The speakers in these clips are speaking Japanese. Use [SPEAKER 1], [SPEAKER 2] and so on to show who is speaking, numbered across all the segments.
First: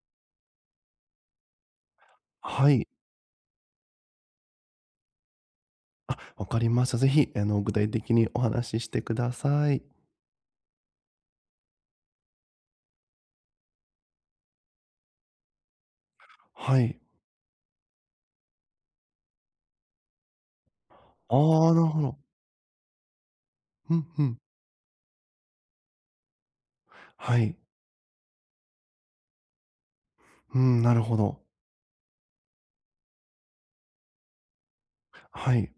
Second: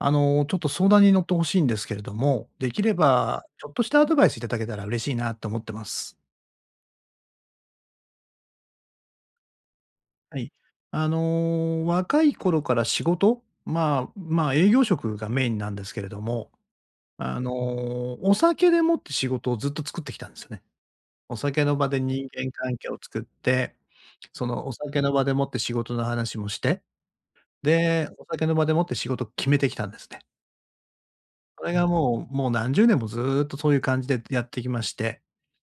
[SPEAKER 1] あの、ちょっと相談に乗って欲しいんですけれども、で
[SPEAKER 2] は
[SPEAKER 1] き
[SPEAKER 2] い。
[SPEAKER 1] ればちょっとしたアドバイスいただけたら嬉しいなと思ってます。
[SPEAKER 2] あ、分かりました。是非あの、具体的にお話ししてください。
[SPEAKER 1] はい。あの若い頃から仕事、まあまあ、営業職がメインなんですけれども、
[SPEAKER 2] はい。
[SPEAKER 1] あの、お酒でもって仕事をずっと作ってきたんですよね。お
[SPEAKER 2] あ
[SPEAKER 1] 酒
[SPEAKER 2] あ、
[SPEAKER 1] の
[SPEAKER 2] なる
[SPEAKER 1] 場で
[SPEAKER 2] ほど。
[SPEAKER 1] 人間関係を作って、
[SPEAKER 2] ふんふん。
[SPEAKER 1] そのお酒の場でもって仕事の話もして、
[SPEAKER 2] はい。
[SPEAKER 1] で、お酒の場でもって仕事を決めてきたんですね。
[SPEAKER 2] うん、なるほど。
[SPEAKER 1] それがもう、もう何十年もずっとそういう感じでやってきまして。
[SPEAKER 2] はい。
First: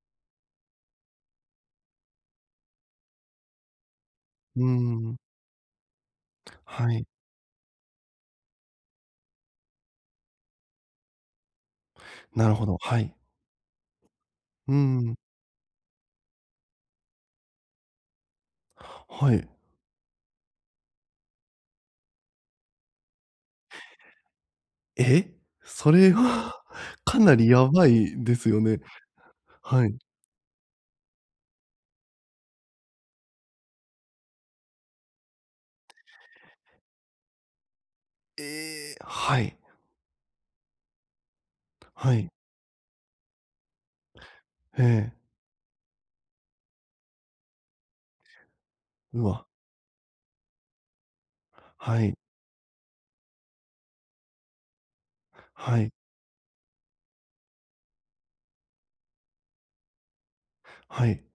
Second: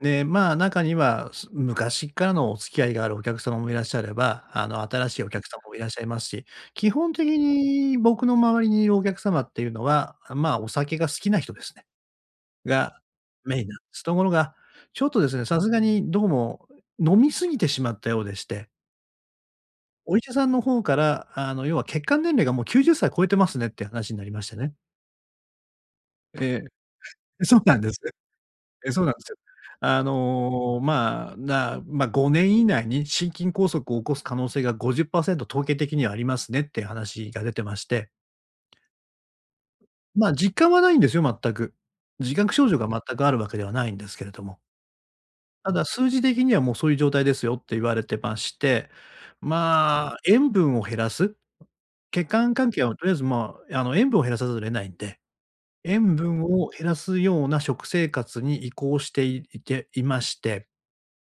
[SPEAKER 1] で、まあ、中には、す昔からのお付き合いがあるお客様もいらっしゃれば、
[SPEAKER 2] うー
[SPEAKER 1] あの、新
[SPEAKER 2] ん。
[SPEAKER 1] しいお客様もいらっしゃいますし、基
[SPEAKER 2] はい。
[SPEAKER 1] 本的に僕の周りにいるお客様っていうのは、まあ、お酒が好きな人ですね。
[SPEAKER 2] なるほど。は
[SPEAKER 1] が
[SPEAKER 2] い。
[SPEAKER 1] メインなんです。ところが、
[SPEAKER 2] うー
[SPEAKER 1] ちょっ
[SPEAKER 2] ん。
[SPEAKER 1] とですね、さすがにどうも飲み過ぎてしまったようでして。
[SPEAKER 2] はい。
[SPEAKER 1] お医者さんの方から、あの要は、血管年齢がもう90歳超えてますねっていう話になりましてね。
[SPEAKER 2] え。それは
[SPEAKER 1] え
[SPEAKER 2] かな
[SPEAKER 1] え。
[SPEAKER 2] り
[SPEAKER 1] そう
[SPEAKER 2] や
[SPEAKER 1] なん
[SPEAKER 2] ば
[SPEAKER 1] です。
[SPEAKER 2] いですよね。
[SPEAKER 1] ええ、そうなんですよ。
[SPEAKER 2] はい。
[SPEAKER 1] あの、まあ、な、ま、5年以内に心筋梗塞を起こす可能性が50%統計的にはありますねっていう話が出てまして。
[SPEAKER 2] ええ。はい。
[SPEAKER 1] ま、実感はないんですよ、全く。
[SPEAKER 2] はい。
[SPEAKER 1] 自覚症状が全くあるわけではないんですけれども。
[SPEAKER 2] ええ。
[SPEAKER 1] 「ただ数字的にはもうそういう状態ですよ」って言われてまして、
[SPEAKER 2] うわ。
[SPEAKER 1] まあ、塩分を減らす、
[SPEAKER 2] はい。
[SPEAKER 1] 血管関係はとりあえず、まあ、あの塩分を減らさざるを得ないんで、
[SPEAKER 2] はい。
[SPEAKER 1] 塩分を減らすような食生活に移行していていまして。
[SPEAKER 2] はい。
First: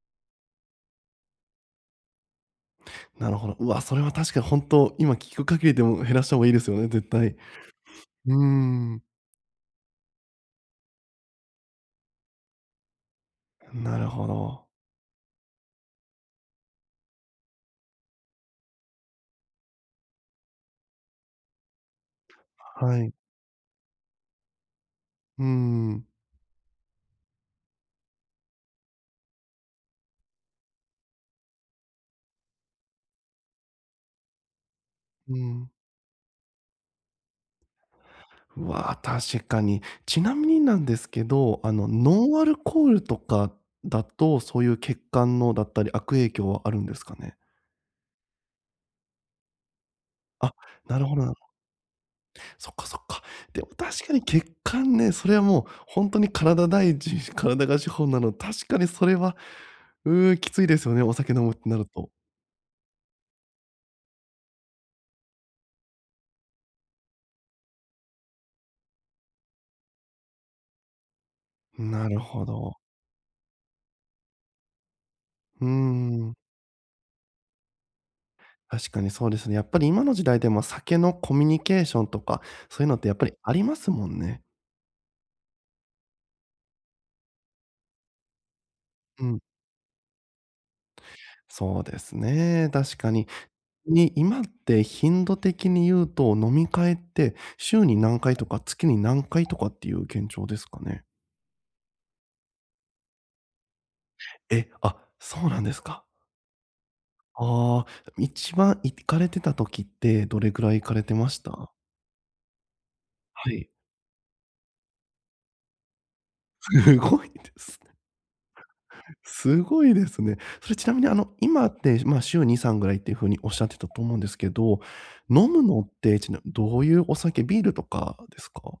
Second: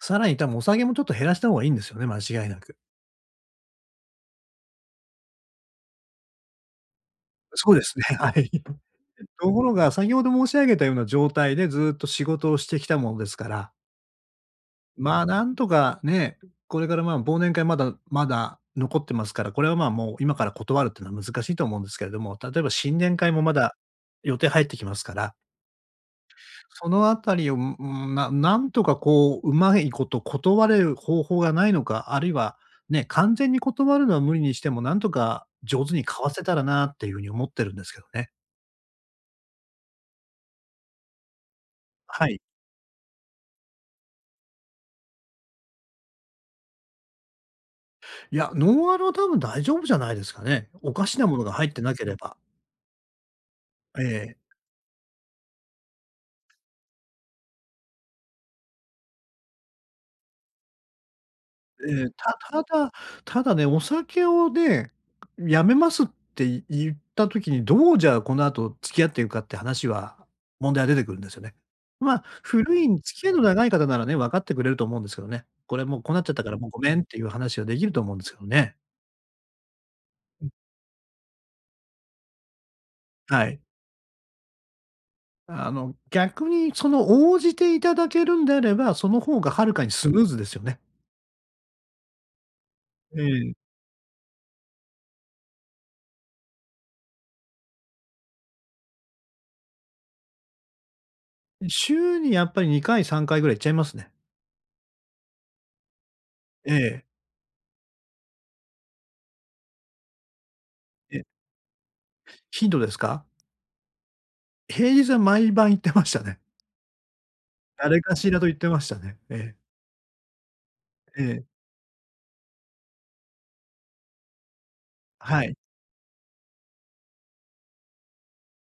[SPEAKER 1] さらに多分、お酒もちょっと減らした方がいいんですよね、間違いなく。
[SPEAKER 2] なるほど。うわ、それは確かに本当、今聞く限りでも減らした方がいいですよね、絶対。う
[SPEAKER 1] そうですね。は
[SPEAKER 2] ー
[SPEAKER 1] い。
[SPEAKER 2] ん。
[SPEAKER 1] ところが先ほど申し上げたような状態でずっと仕事をしてきたものですから。
[SPEAKER 2] なるほど。
[SPEAKER 1] まあ、なんとかね、これから、ま、忘年会まだまだ残ってますから、これは、まあ、もう今から断るっていうのは難しいと思うんですけれども、例えば新
[SPEAKER 2] はい。
[SPEAKER 1] 年会もまだ予定入ってきますから。
[SPEAKER 2] うーん。
[SPEAKER 1] そのあたりを、ううん、ななんとかこう上手いこと断れる方法がないのか、あるいはね、完全に断るのは無理にしてもなんと
[SPEAKER 2] う
[SPEAKER 1] か
[SPEAKER 2] ん。
[SPEAKER 1] 上手に交わせたらなっていう風に思ってるんですけどね。
[SPEAKER 2] わあ、確かに。ちなみになんですけど、あのノ
[SPEAKER 1] はい。
[SPEAKER 2] ンアルコールとかだと、そういう血管のだったり、悪影響はあるんですかね？
[SPEAKER 1] いや、ノンアルは多分大丈夫じゃないですか
[SPEAKER 2] あ、
[SPEAKER 1] ね。お
[SPEAKER 2] な
[SPEAKER 1] か
[SPEAKER 2] るほ
[SPEAKER 1] し
[SPEAKER 2] ど
[SPEAKER 1] な
[SPEAKER 2] な。
[SPEAKER 1] ものが入ってなければ。
[SPEAKER 2] そっかそっか。でも
[SPEAKER 1] え
[SPEAKER 2] 確かに
[SPEAKER 1] え。
[SPEAKER 2] 血管ね、それはもう、ほんとに体第一、し体が資本なの確かにそれは。うーん、きついですよね、お酒飲むってなる
[SPEAKER 1] ええ、
[SPEAKER 2] と。
[SPEAKER 1] たただ、ただね、お酒をね、辞めますってい言った時にどうじゃあこの後付き合っていくかっていう話は、問題が出てくるんですよね。
[SPEAKER 2] ん、な
[SPEAKER 1] ま
[SPEAKER 2] る
[SPEAKER 1] あ
[SPEAKER 2] ほど。
[SPEAKER 1] 古い、付き合いの長い方ならね、分かってくれると思うんですけどね。
[SPEAKER 2] うー
[SPEAKER 1] これもうこうなっちゃっ
[SPEAKER 2] ん。
[SPEAKER 1] たからもうごめんっていう話はできると思うんですけどね。
[SPEAKER 2] 確かにそうですね。やっぱり今の時代
[SPEAKER 1] う
[SPEAKER 2] で
[SPEAKER 1] ん。
[SPEAKER 2] も、酒のコミュニケーションとか、そういうのってやっぱり
[SPEAKER 1] は
[SPEAKER 2] あ
[SPEAKER 1] い。
[SPEAKER 2] りますもんね。
[SPEAKER 1] あの逆に、その応じていただけるんであれば、その
[SPEAKER 2] う
[SPEAKER 1] ほう
[SPEAKER 2] ん。
[SPEAKER 1] がはるかにスムーズですよね。
[SPEAKER 2] そうですね、確か
[SPEAKER 1] え
[SPEAKER 2] に。
[SPEAKER 1] え。
[SPEAKER 2] に今って、頻度的に言うと、飲み会って、週に何回とか月に何回とかっていう現状ですかね？
[SPEAKER 1] ん、週にやっぱり2回3回ぐらい行っちゃいますね。
[SPEAKER 2] え、あ、そうなんですか。
[SPEAKER 1] ええ。
[SPEAKER 2] ああ。一番行かれてた時って、どれくらい行かれて
[SPEAKER 1] ええ。
[SPEAKER 2] ました？
[SPEAKER 1] 頻度ですか？
[SPEAKER 2] はい。
[SPEAKER 1] 平日は毎晩行ってましたね。
[SPEAKER 2] すごいですね。
[SPEAKER 1] 誰かしらと行ってましたね。ええ。
[SPEAKER 2] すごいですね。それちなみに、あ
[SPEAKER 1] え
[SPEAKER 2] の、
[SPEAKER 1] え。
[SPEAKER 2] 今って、ま、週2、3ぐらいっていう風におっしゃってたと思うんですけど、
[SPEAKER 1] は
[SPEAKER 2] 飲
[SPEAKER 1] い。
[SPEAKER 2] むのって、ちなみにどういうお酒、ビールとかですか？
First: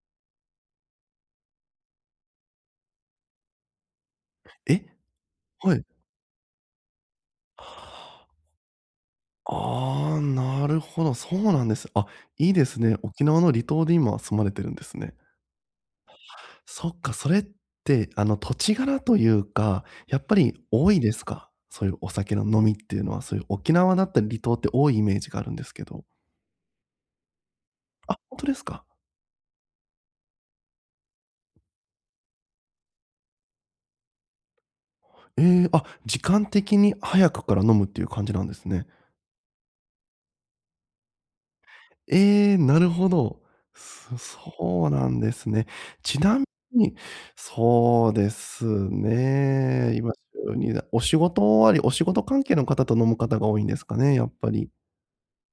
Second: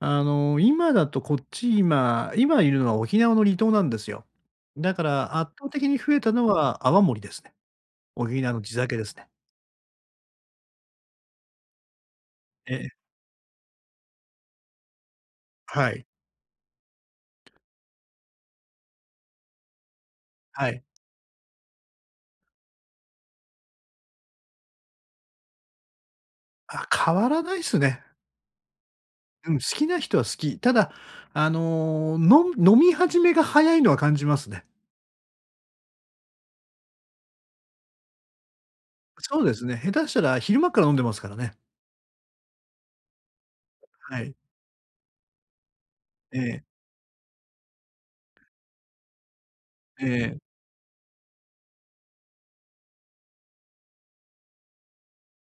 [SPEAKER 1] あの、今だと、こっち今今いるのは沖縄の離島なんですよ。
[SPEAKER 2] え、
[SPEAKER 1] だから圧倒
[SPEAKER 2] はい。
[SPEAKER 1] 的に増えたのは泡盛ですね。沖縄の地酒ですね。
[SPEAKER 2] ああ、なるほど、そうなんです。あ、いいで
[SPEAKER 1] え
[SPEAKER 2] す
[SPEAKER 1] え。
[SPEAKER 2] ね。沖縄の離島で今、住まれてるんですね。
[SPEAKER 1] はい。
[SPEAKER 2] そっか、それって、あの、土地柄というか、やっぱり
[SPEAKER 1] はい。
[SPEAKER 2] 多いですか？そういうお酒の飲みっていうのは、そういう沖縄だったり離島って多いイメージがあるんですけど。
[SPEAKER 1] あ、変わらないっすね。
[SPEAKER 2] あ、ほんとですか？
[SPEAKER 1] うん、好きな人は好き。ただ、あの、のん飲み始めが早いのは感じますね。
[SPEAKER 2] ええ、あ、時間的に早くから飲むっていう感じなんですね。
[SPEAKER 1] そうですね。下手したら昼間から飲んでますからね。
[SPEAKER 2] ええ、なるほど。す
[SPEAKER 1] はい。
[SPEAKER 2] そうなんですね。ち
[SPEAKER 1] え
[SPEAKER 2] なみ
[SPEAKER 1] え。
[SPEAKER 2] に、そうですね。
[SPEAKER 1] え
[SPEAKER 2] 今
[SPEAKER 1] え。
[SPEAKER 2] お仕事終わりお仕事関係の方と飲む方が多いんですかね、やっぱり？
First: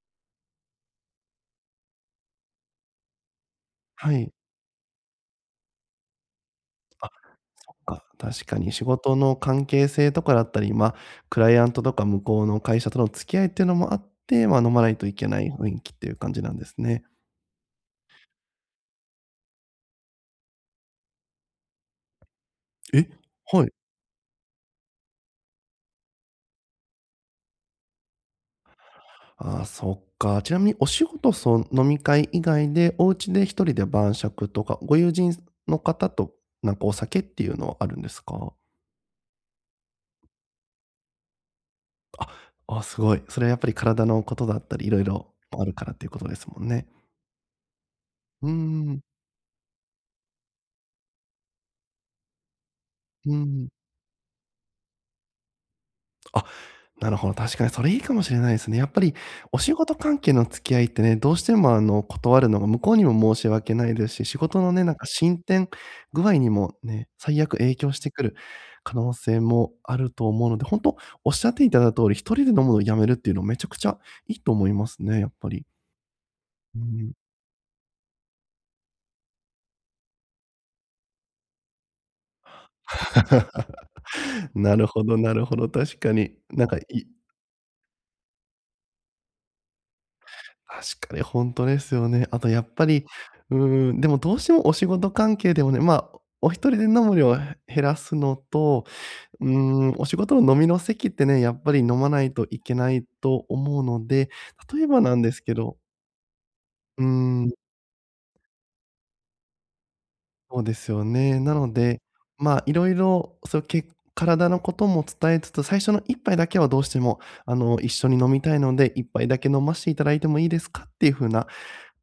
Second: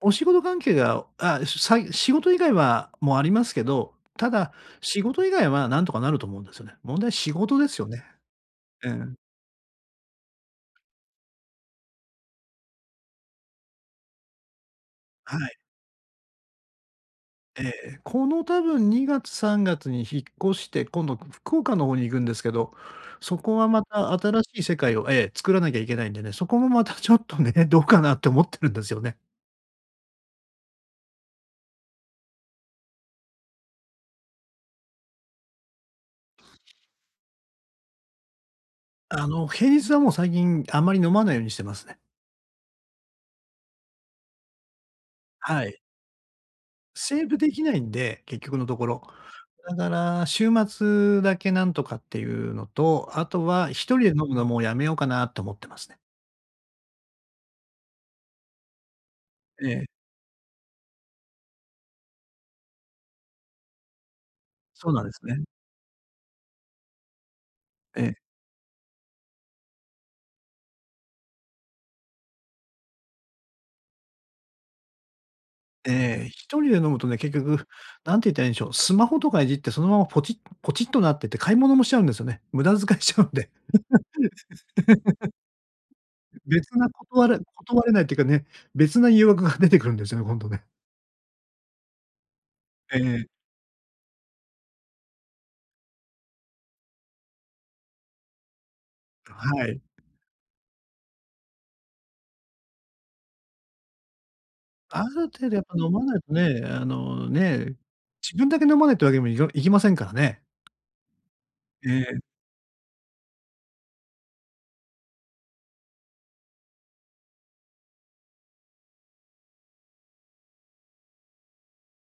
[SPEAKER 1] お仕事関係が、あ、さい仕事以外はもありますけど、
[SPEAKER 2] は
[SPEAKER 1] た
[SPEAKER 2] い。
[SPEAKER 1] だ仕事以外は何とかなると思うんですよね。問
[SPEAKER 2] あ、
[SPEAKER 1] 題仕事で
[SPEAKER 2] そっ
[SPEAKER 1] すよね。
[SPEAKER 2] か。確かに仕
[SPEAKER 1] ええ。
[SPEAKER 2] 事の関係性とかだったり、ま、クライアントとか向こうの会社との付き合いっていうのもあって、ま、飲まないといけ
[SPEAKER 1] は
[SPEAKER 2] ない
[SPEAKER 1] い。
[SPEAKER 2] 雰囲気っていう感じなんですね。
[SPEAKER 1] ええ、この多分2月3月に引っ越して、今度福岡の方に行くんですけど、
[SPEAKER 2] え、
[SPEAKER 1] そこ
[SPEAKER 2] は
[SPEAKER 1] は
[SPEAKER 2] い。
[SPEAKER 1] また新しい世界を、ええ、作らなきゃいけないんでね。そこもまたちょっとね、どうかなって思ってるんですよね。
[SPEAKER 2] ああ、そっか。ちなみにお仕事そ飲み会以外で、お家で一人で晩酌とか、ご友人の方と、なんかお酒っていうのはあるんですか？
[SPEAKER 1] あの平日はもう最近あんまり飲まないようにしてますね。
[SPEAKER 2] あ、ああ、すごい。それはやっぱり体のことだったり、色々
[SPEAKER 1] は
[SPEAKER 2] ある
[SPEAKER 1] い。
[SPEAKER 2] からっていうことですもんね。
[SPEAKER 1] セーブできないんで、結
[SPEAKER 2] うー
[SPEAKER 1] 局のところ。
[SPEAKER 2] ん。
[SPEAKER 1] だから週末だけなんとかっていうのと、あ
[SPEAKER 2] うー
[SPEAKER 1] とは
[SPEAKER 2] ん。
[SPEAKER 1] 一人で飲むのもうやめようかなと思ってますね。
[SPEAKER 2] あ、なるほど。確かにそれいいかもしれないですね。やっぱりお
[SPEAKER 1] え
[SPEAKER 2] 仕
[SPEAKER 1] え。
[SPEAKER 2] 事関係の付き合いってね、どうしてもあの断るのが向こうにも申し訳ないですし、仕事のね、
[SPEAKER 1] そう
[SPEAKER 2] なん
[SPEAKER 1] なん
[SPEAKER 2] か
[SPEAKER 1] です
[SPEAKER 2] 進
[SPEAKER 1] ね。
[SPEAKER 2] 展具合にもね、最悪影響し
[SPEAKER 1] え
[SPEAKER 2] て
[SPEAKER 1] え。
[SPEAKER 2] くる可能性もあると思うので、本当おっしゃっていただいた通り、一人で飲むのを止めるっていうのはめちゃくちゃいいと思いますね、やっぱり。
[SPEAKER 1] ええ、一人で
[SPEAKER 2] う
[SPEAKER 1] 飲むと
[SPEAKER 2] ん。
[SPEAKER 1] ね、結局何て言ったらいいんでしょう、スマホとかいじって、そのままポチポチッとなってて、買い物もしちゃうんですよね。無駄遣いしちゃうんで。
[SPEAKER 2] なるほど、なるほど。確かに。なん
[SPEAKER 1] 別
[SPEAKER 2] か。
[SPEAKER 1] なこ
[SPEAKER 2] い
[SPEAKER 1] とわれ断れないっていうかね、別な誘惑が出てくるんですよね、今度ね。
[SPEAKER 2] 確かにほんとですよね。あとやっぱ
[SPEAKER 1] え
[SPEAKER 2] り、
[SPEAKER 1] え。
[SPEAKER 2] うーん、でもどうしてもお仕事関係でもね、ま、お一人で飲む量を減らすのと、うー
[SPEAKER 1] はい。
[SPEAKER 2] ん、お仕事の飲みの席ってね、やっぱり飲まないといけないと思うので、例えば
[SPEAKER 1] あ
[SPEAKER 2] な
[SPEAKER 1] る
[SPEAKER 2] んです
[SPEAKER 1] 程
[SPEAKER 2] け
[SPEAKER 1] 度やっぱ
[SPEAKER 2] ど
[SPEAKER 1] 飲まないとね、あ
[SPEAKER 2] う
[SPEAKER 1] の
[SPEAKER 2] ーん。
[SPEAKER 1] ね、自分だけ飲まないっていうわけにもいかいきませんからね。
[SPEAKER 2] そうですよね。なの
[SPEAKER 1] え
[SPEAKER 2] で、
[SPEAKER 1] え。
[SPEAKER 2] ま、色々、その、け体のことも伝えつつ、最初の1杯だけはどうしてもあの一緒に飲みたいので、1杯だけ飲まして頂いてもいいですかっていう風な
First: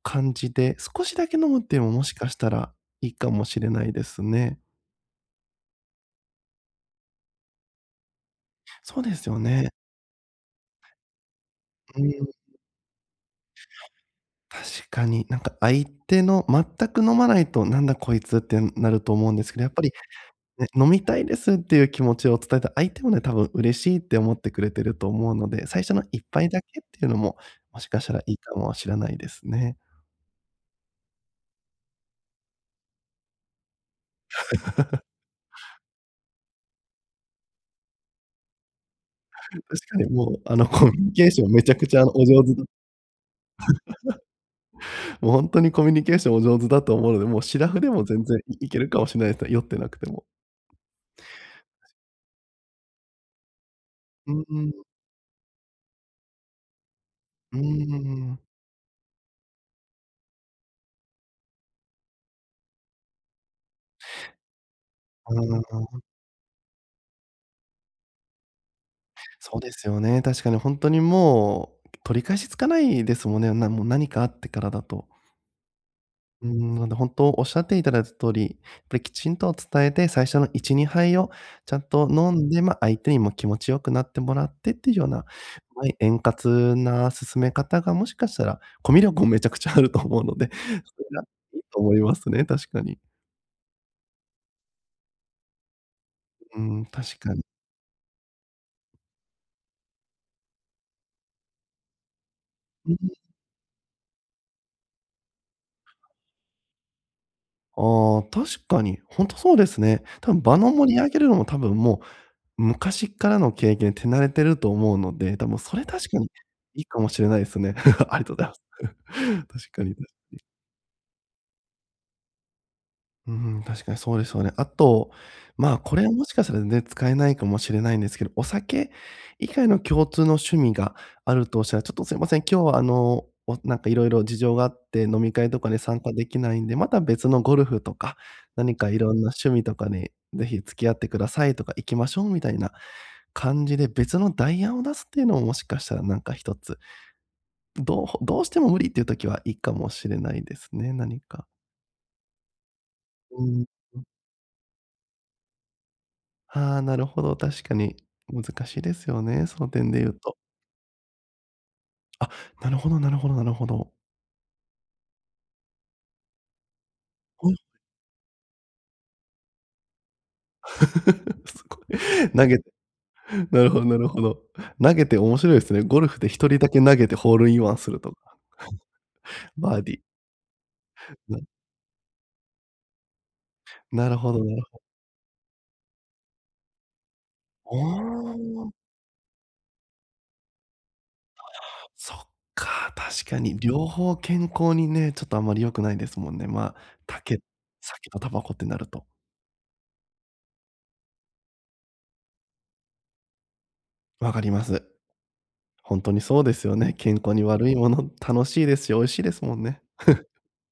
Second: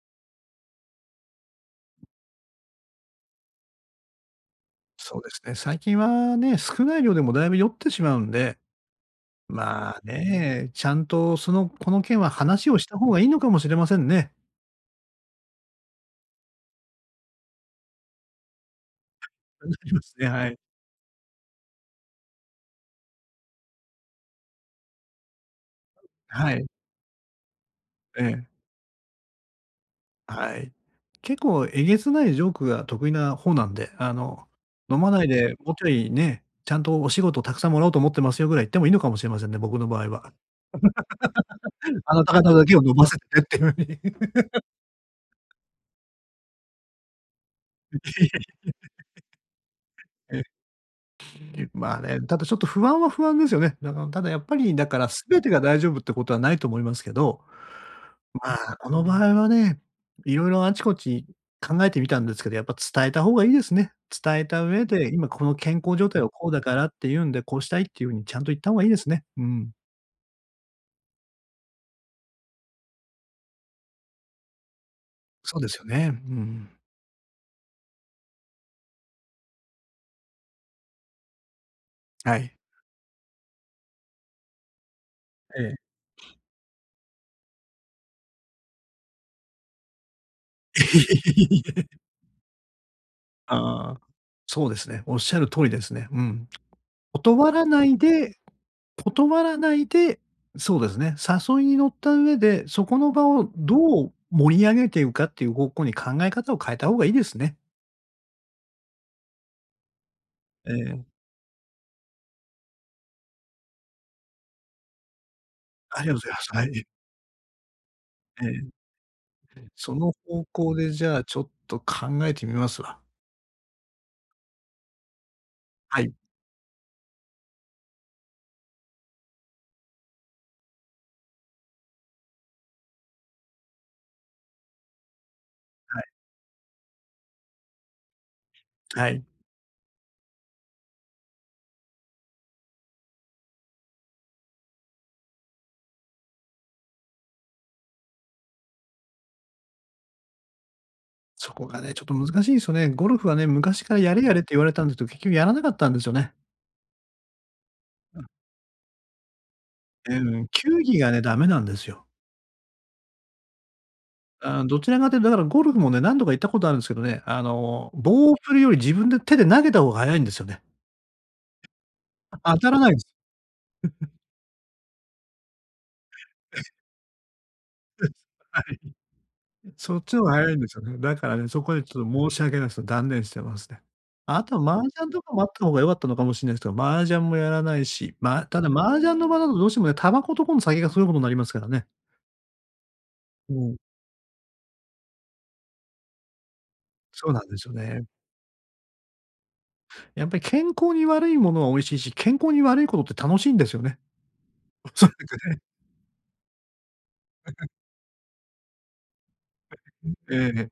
[SPEAKER 2] 感じで、少しだけ飲むっていうのも、もしかしたらいいかもしれないですね。
[SPEAKER 1] そうですね。最近はね、少ない量でもだいぶ酔ってしまうんで、
[SPEAKER 2] そうですよね。
[SPEAKER 1] まあね、ちゃんと、その、こ
[SPEAKER 2] う
[SPEAKER 1] の件は
[SPEAKER 2] ん。
[SPEAKER 1] 話をした方がいいのかもしれませんね。
[SPEAKER 2] 確かに。なんか相手の全く飲まないと、なんだこいつってなると思 うんですけど、
[SPEAKER 1] な
[SPEAKER 2] やっぱ
[SPEAKER 1] り
[SPEAKER 2] り
[SPEAKER 1] ますね、はい。
[SPEAKER 2] ね、飲みたいですっていう気持ちを伝えた、相手もね多分嬉しいって思ってくれてると思うので、最初の1杯
[SPEAKER 1] は
[SPEAKER 2] だ
[SPEAKER 1] い。
[SPEAKER 2] けっていうのも、もしかしたら
[SPEAKER 1] え
[SPEAKER 2] いい
[SPEAKER 1] え。
[SPEAKER 2] かもしれないですね。
[SPEAKER 1] はい。結構、えげつないジョークが得意な方なんで、あの、飲 まないでもうちょいね、ちゃんとお仕事沢山もらおうと思ってますよぐらい言ってもいいのかもしれませんね、僕
[SPEAKER 2] 確
[SPEAKER 1] の
[SPEAKER 2] か
[SPEAKER 1] 場合
[SPEAKER 2] に
[SPEAKER 1] は。
[SPEAKER 2] もう、あの、コミュニケーションめちゃくちゃ
[SPEAKER 1] あ
[SPEAKER 2] お
[SPEAKER 1] なた
[SPEAKER 2] 上
[SPEAKER 1] 方
[SPEAKER 2] 手だ。
[SPEAKER 1] だけを飲ませてっていう風に。
[SPEAKER 2] もうほんとにコミュニケーションお上手だと思うので、もう、素面でも全然 いいけるかもしれないですね。酔ってなくても。
[SPEAKER 1] え。まあね、ただちょっと不安は不安ですよね。だからただ
[SPEAKER 2] う
[SPEAKER 1] やっ
[SPEAKER 2] ん
[SPEAKER 1] ぱ
[SPEAKER 2] う
[SPEAKER 1] り、
[SPEAKER 2] ん。
[SPEAKER 1] だから、全てが大丈夫ってことはないと思いますけど、
[SPEAKER 2] うーん。
[SPEAKER 1] まあ、この場合はね、色々あちこち考えてみたんですけど、やっぱ伝えた方がいいですね。伝えた上で、今
[SPEAKER 2] あ
[SPEAKER 1] この健康
[SPEAKER 2] あ。
[SPEAKER 1] 状態はこうだからって言うんで、こうしたいっていう風にちゃんと言った方がいいですね。う
[SPEAKER 2] そうで
[SPEAKER 1] ん。
[SPEAKER 2] すよね。確かにほんとにもう、取り返しつかないですもんね。なんもう何かあってからだと。
[SPEAKER 1] そうですよね。う
[SPEAKER 2] うー
[SPEAKER 1] ん。
[SPEAKER 2] ん、なんでほんと、仰って頂いた通り、っぱりきちんと伝えて最初の1、2杯をちゃんと飲
[SPEAKER 1] は
[SPEAKER 2] ん
[SPEAKER 1] い。
[SPEAKER 2] で、ま、相手にも気持ち良くなってもらってっていう様な
[SPEAKER 1] ええ。
[SPEAKER 2] 円滑な進め方がもしかしたら、コミュ力もめちゃくちゃあると思うので、それがい
[SPEAKER 1] い
[SPEAKER 2] いと
[SPEAKER 1] え。
[SPEAKER 2] 思いますね、確かに。
[SPEAKER 1] ああ、そうですね。おっしゃる通りですね。うん。
[SPEAKER 2] うん、確かに。
[SPEAKER 1] 断らないで断らないで、そうですね、誘いに乗った上で、そ
[SPEAKER 2] う
[SPEAKER 1] こ
[SPEAKER 2] ん。
[SPEAKER 1] の場をどう盛り上げていうかっていう方向に考え方を変えた方がいいですね。
[SPEAKER 2] ああ、確かに。ほんとそうですね。多分場
[SPEAKER 1] え
[SPEAKER 2] の盛り上
[SPEAKER 1] え。
[SPEAKER 2] げるのも多分もう、昔っからの経験、手慣れてると思うので、多分それ
[SPEAKER 1] あり
[SPEAKER 2] 確
[SPEAKER 1] が
[SPEAKER 2] か
[SPEAKER 1] とうご
[SPEAKER 2] に
[SPEAKER 1] ざいます。は
[SPEAKER 2] い
[SPEAKER 1] い。
[SPEAKER 2] いかもしれないですね。ありと
[SPEAKER 1] ええ、
[SPEAKER 2] だす。
[SPEAKER 1] ええ、
[SPEAKER 2] 確かに、ん
[SPEAKER 1] そ
[SPEAKER 2] ん。
[SPEAKER 1] の方向でじゃあちょっと考えてみますわ。
[SPEAKER 2] うん、確かにそうですよね。あと、まあこ
[SPEAKER 1] は
[SPEAKER 2] れ
[SPEAKER 1] い。
[SPEAKER 2] もしかしたら、全然使えないかもしれないんですけど、お酒以外の共通の趣味があるとしたら「ちょっとすいません、今日はあの、わなんか色々事情があって、飲み会とかに
[SPEAKER 1] は
[SPEAKER 2] 参
[SPEAKER 1] い。
[SPEAKER 2] 加できないんで、また別のゴルフとか、何かい
[SPEAKER 1] は
[SPEAKER 2] ろん
[SPEAKER 1] い。
[SPEAKER 2] な趣味とかに是非付き合ってください」とか「行きましょう」みたいな感じで、別の代案を出すっていうのも、もしかしたら何か1つどうどうしても無理っていう時はいいかもしれないですね、何か。
[SPEAKER 1] そこがね、ちょっと難しいんすよね。ゴルフは
[SPEAKER 2] う
[SPEAKER 1] ね、
[SPEAKER 2] ーん、
[SPEAKER 1] 昔か
[SPEAKER 2] う
[SPEAKER 1] ら
[SPEAKER 2] ん。
[SPEAKER 1] やれやれって言われたんですど、結局やらなかったんですよね。
[SPEAKER 2] ああ、なるほど、確かに
[SPEAKER 1] うん。
[SPEAKER 2] 難しいですよね、その点で言
[SPEAKER 1] う
[SPEAKER 2] うと。
[SPEAKER 1] ん。球技がね、ダメなんですよ。
[SPEAKER 2] あ、なるほどなるほどなるほど。
[SPEAKER 1] ああ、どちらかというと、だからゴルフもね、何度か行ったことあるんですけどね、あ
[SPEAKER 2] ぐい。
[SPEAKER 1] の棒を振るより自分で手で投げた方が早いんですよね。
[SPEAKER 2] すごい。
[SPEAKER 1] う
[SPEAKER 2] 投
[SPEAKER 1] あ、当
[SPEAKER 2] げて。
[SPEAKER 1] たらないす。
[SPEAKER 2] なるほどなる ほど。投げて面白いですね。ゴルフで1人だけ投げてホールインワンすると か。
[SPEAKER 1] はい。
[SPEAKER 2] バーディ
[SPEAKER 1] そっ
[SPEAKER 2] ー。
[SPEAKER 1] ちの方が早いんですよね。だか
[SPEAKER 2] な
[SPEAKER 1] ら
[SPEAKER 2] る
[SPEAKER 1] ね、そこでちょっと申し訳ないすど断念してますね。
[SPEAKER 2] なるほ
[SPEAKER 1] あ
[SPEAKER 2] ど、な
[SPEAKER 1] と
[SPEAKER 2] る
[SPEAKER 1] は
[SPEAKER 2] ほ
[SPEAKER 1] 麻雀とかもあったほうが良かったのかもしんないすけど、麻雀もやら
[SPEAKER 2] あ
[SPEAKER 1] ないし、ま、ただ
[SPEAKER 2] あ。
[SPEAKER 1] 麻雀の場だとどうしてもね、タバコと今度、酒がすごいことになりますからね。
[SPEAKER 2] そっか、確か
[SPEAKER 1] う
[SPEAKER 2] に
[SPEAKER 1] ん。
[SPEAKER 2] 両方健康にね、ちょっとあんまり良くないですもんね。ま、た
[SPEAKER 1] そうな
[SPEAKER 2] け
[SPEAKER 1] んですよね。
[SPEAKER 2] 酒とタバコってなると。
[SPEAKER 1] やっぱり健康に悪いものは美味しいし、健康に悪いことって楽しいんですよね。
[SPEAKER 2] 分かります。
[SPEAKER 1] おそらくね。
[SPEAKER 2] ほんとにそうですよね。健康に 悪いもの楽しいですし美味しいですもんね。
[SPEAKER 1] うん、ええ。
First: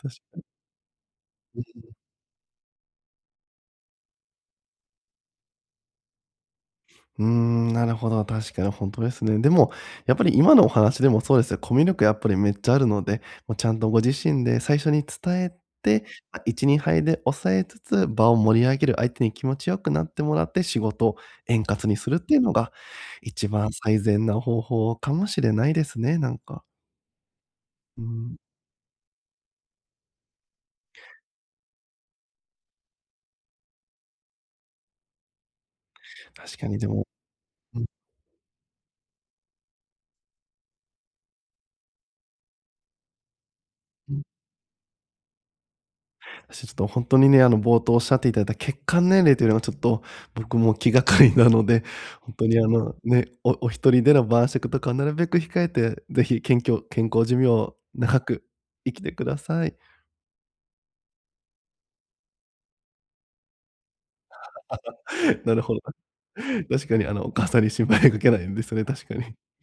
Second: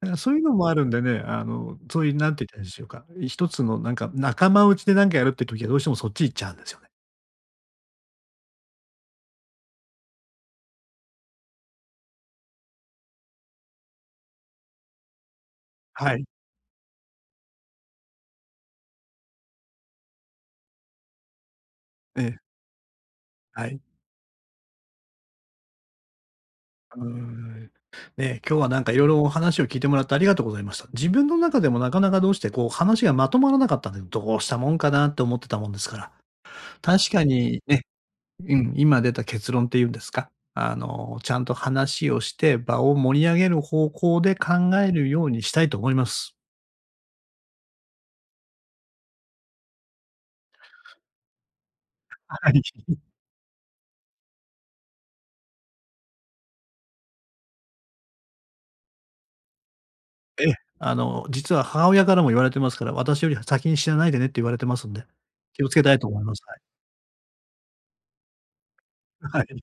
[SPEAKER 1] だか
[SPEAKER 2] 確
[SPEAKER 1] らそう
[SPEAKER 2] か
[SPEAKER 1] い
[SPEAKER 2] に。
[SPEAKER 1] うのもあるんでね、あの、つぉい何て言ったらいいんでしょうか、一つのなんか仲間内でなんかやるっていう時はどうしてもそっち行っちゃうんですよね。
[SPEAKER 2] うーん。なるほど、確かにほんとですね。でもやっぱり今のお話でもそうですよ。コミュ力やっぱりめっちゃあるので、もうちゃんとご自身で最初に伝えて、
[SPEAKER 1] はい。
[SPEAKER 2] あ、1、2杯で抑えつつ、場を盛り上げる相手に気持ち良くなってもらって仕事、円滑にするっ
[SPEAKER 1] え
[SPEAKER 2] てい
[SPEAKER 1] え。
[SPEAKER 2] うのが一
[SPEAKER 1] は
[SPEAKER 2] 番
[SPEAKER 1] い。
[SPEAKER 2] 最善な方法かもしれないですね。なんか。
[SPEAKER 1] うーん。
[SPEAKER 2] う
[SPEAKER 1] え
[SPEAKER 2] ん。
[SPEAKER 1] え、今日はなんか、色々お話を聞いてもらってありがとうございました。自分の中でもなかなかどうして、こう、話がまとまらなかったんで「どうしたもんかな？」って思ってたもんですから。
[SPEAKER 2] 確かにでも
[SPEAKER 1] 確かに
[SPEAKER 2] う
[SPEAKER 1] ね
[SPEAKER 2] ん。
[SPEAKER 1] うん、今出た結論っていうんですか、あの、ちゃんと話をして場を盛り上げる方
[SPEAKER 2] う
[SPEAKER 1] 向
[SPEAKER 2] ん。
[SPEAKER 1] で考えるようにしたいと思います。
[SPEAKER 2] と、ほんとにね、あの、冒頭おっしゃっていただ血管年齢というのはちょっと、僕も気がかりなので。ほん
[SPEAKER 1] あ、
[SPEAKER 2] と
[SPEAKER 1] は
[SPEAKER 2] に
[SPEAKER 1] い。
[SPEAKER 2] あの ね、おおひとりでの晩酌とかはなるべく控えて是非、謙虚健康寿命を長く生きてください。
[SPEAKER 1] ええ。あの、実は母親からも言われてますから。「私よりは先に死なないでね」って言われてますので、
[SPEAKER 2] なる
[SPEAKER 1] 気をつ
[SPEAKER 2] ほど。
[SPEAKER 1] けたいと思います。はい。
[SPEAKER 2] 確かにあの、お母さんに心配かけないようにですよね、確かに。
[SPEAKER 1] あ、はい。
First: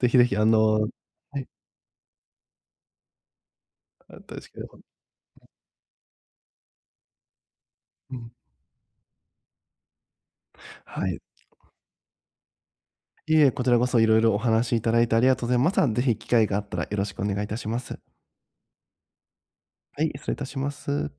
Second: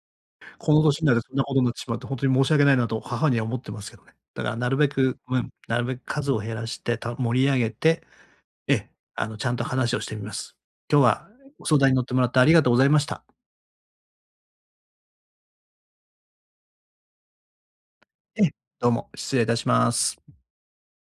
[SPEAKER 2] 是非是非あ
[SPEAKER 1] この
[SPEAKER 2] の
[SPEAKER 1] 年になると
[SPEAKER 2] は
[SPEAKER 1] ね、
[SPEAKER 2] い。
[SPEAKER 1] ほどになってしまうと、ほんとに申し訳ないなと母には思ってますけど
[SPEAKER 2] あ、
[SPEAKER 1] ね。
[SPEAKER 2] 確
[SPEAKER 1] だから
[SPEAKER 2] かに、
[SPEAKER 1] な
[SPEAKER 2] ほ
[SPEAKER 1] る
[SPEAKER 2] ん
[SPEAKER 1] べくうん、なるべく数を減らして、た盛り上げて。
[SPEAKER 2] うん。
[SPEAKER 1] ええ、あのちゃんと話をしてみます。今日
[SPEAKER 2] はい。
[SPEAKER 1] はご相談に乗ってもらってありがとうございました。
[SPEAKER 2] いいえ。こちらこそ色々お話いただいてありがとうございます。あの、是非機会があったらよろしくお願いいたします。
[SPEAKER 1] ええ。どうも、失礼いたしま
[SPEAKER 2] はい、
[SPEAKER 1] す。
[SPEAKER 2] 失礼いたします。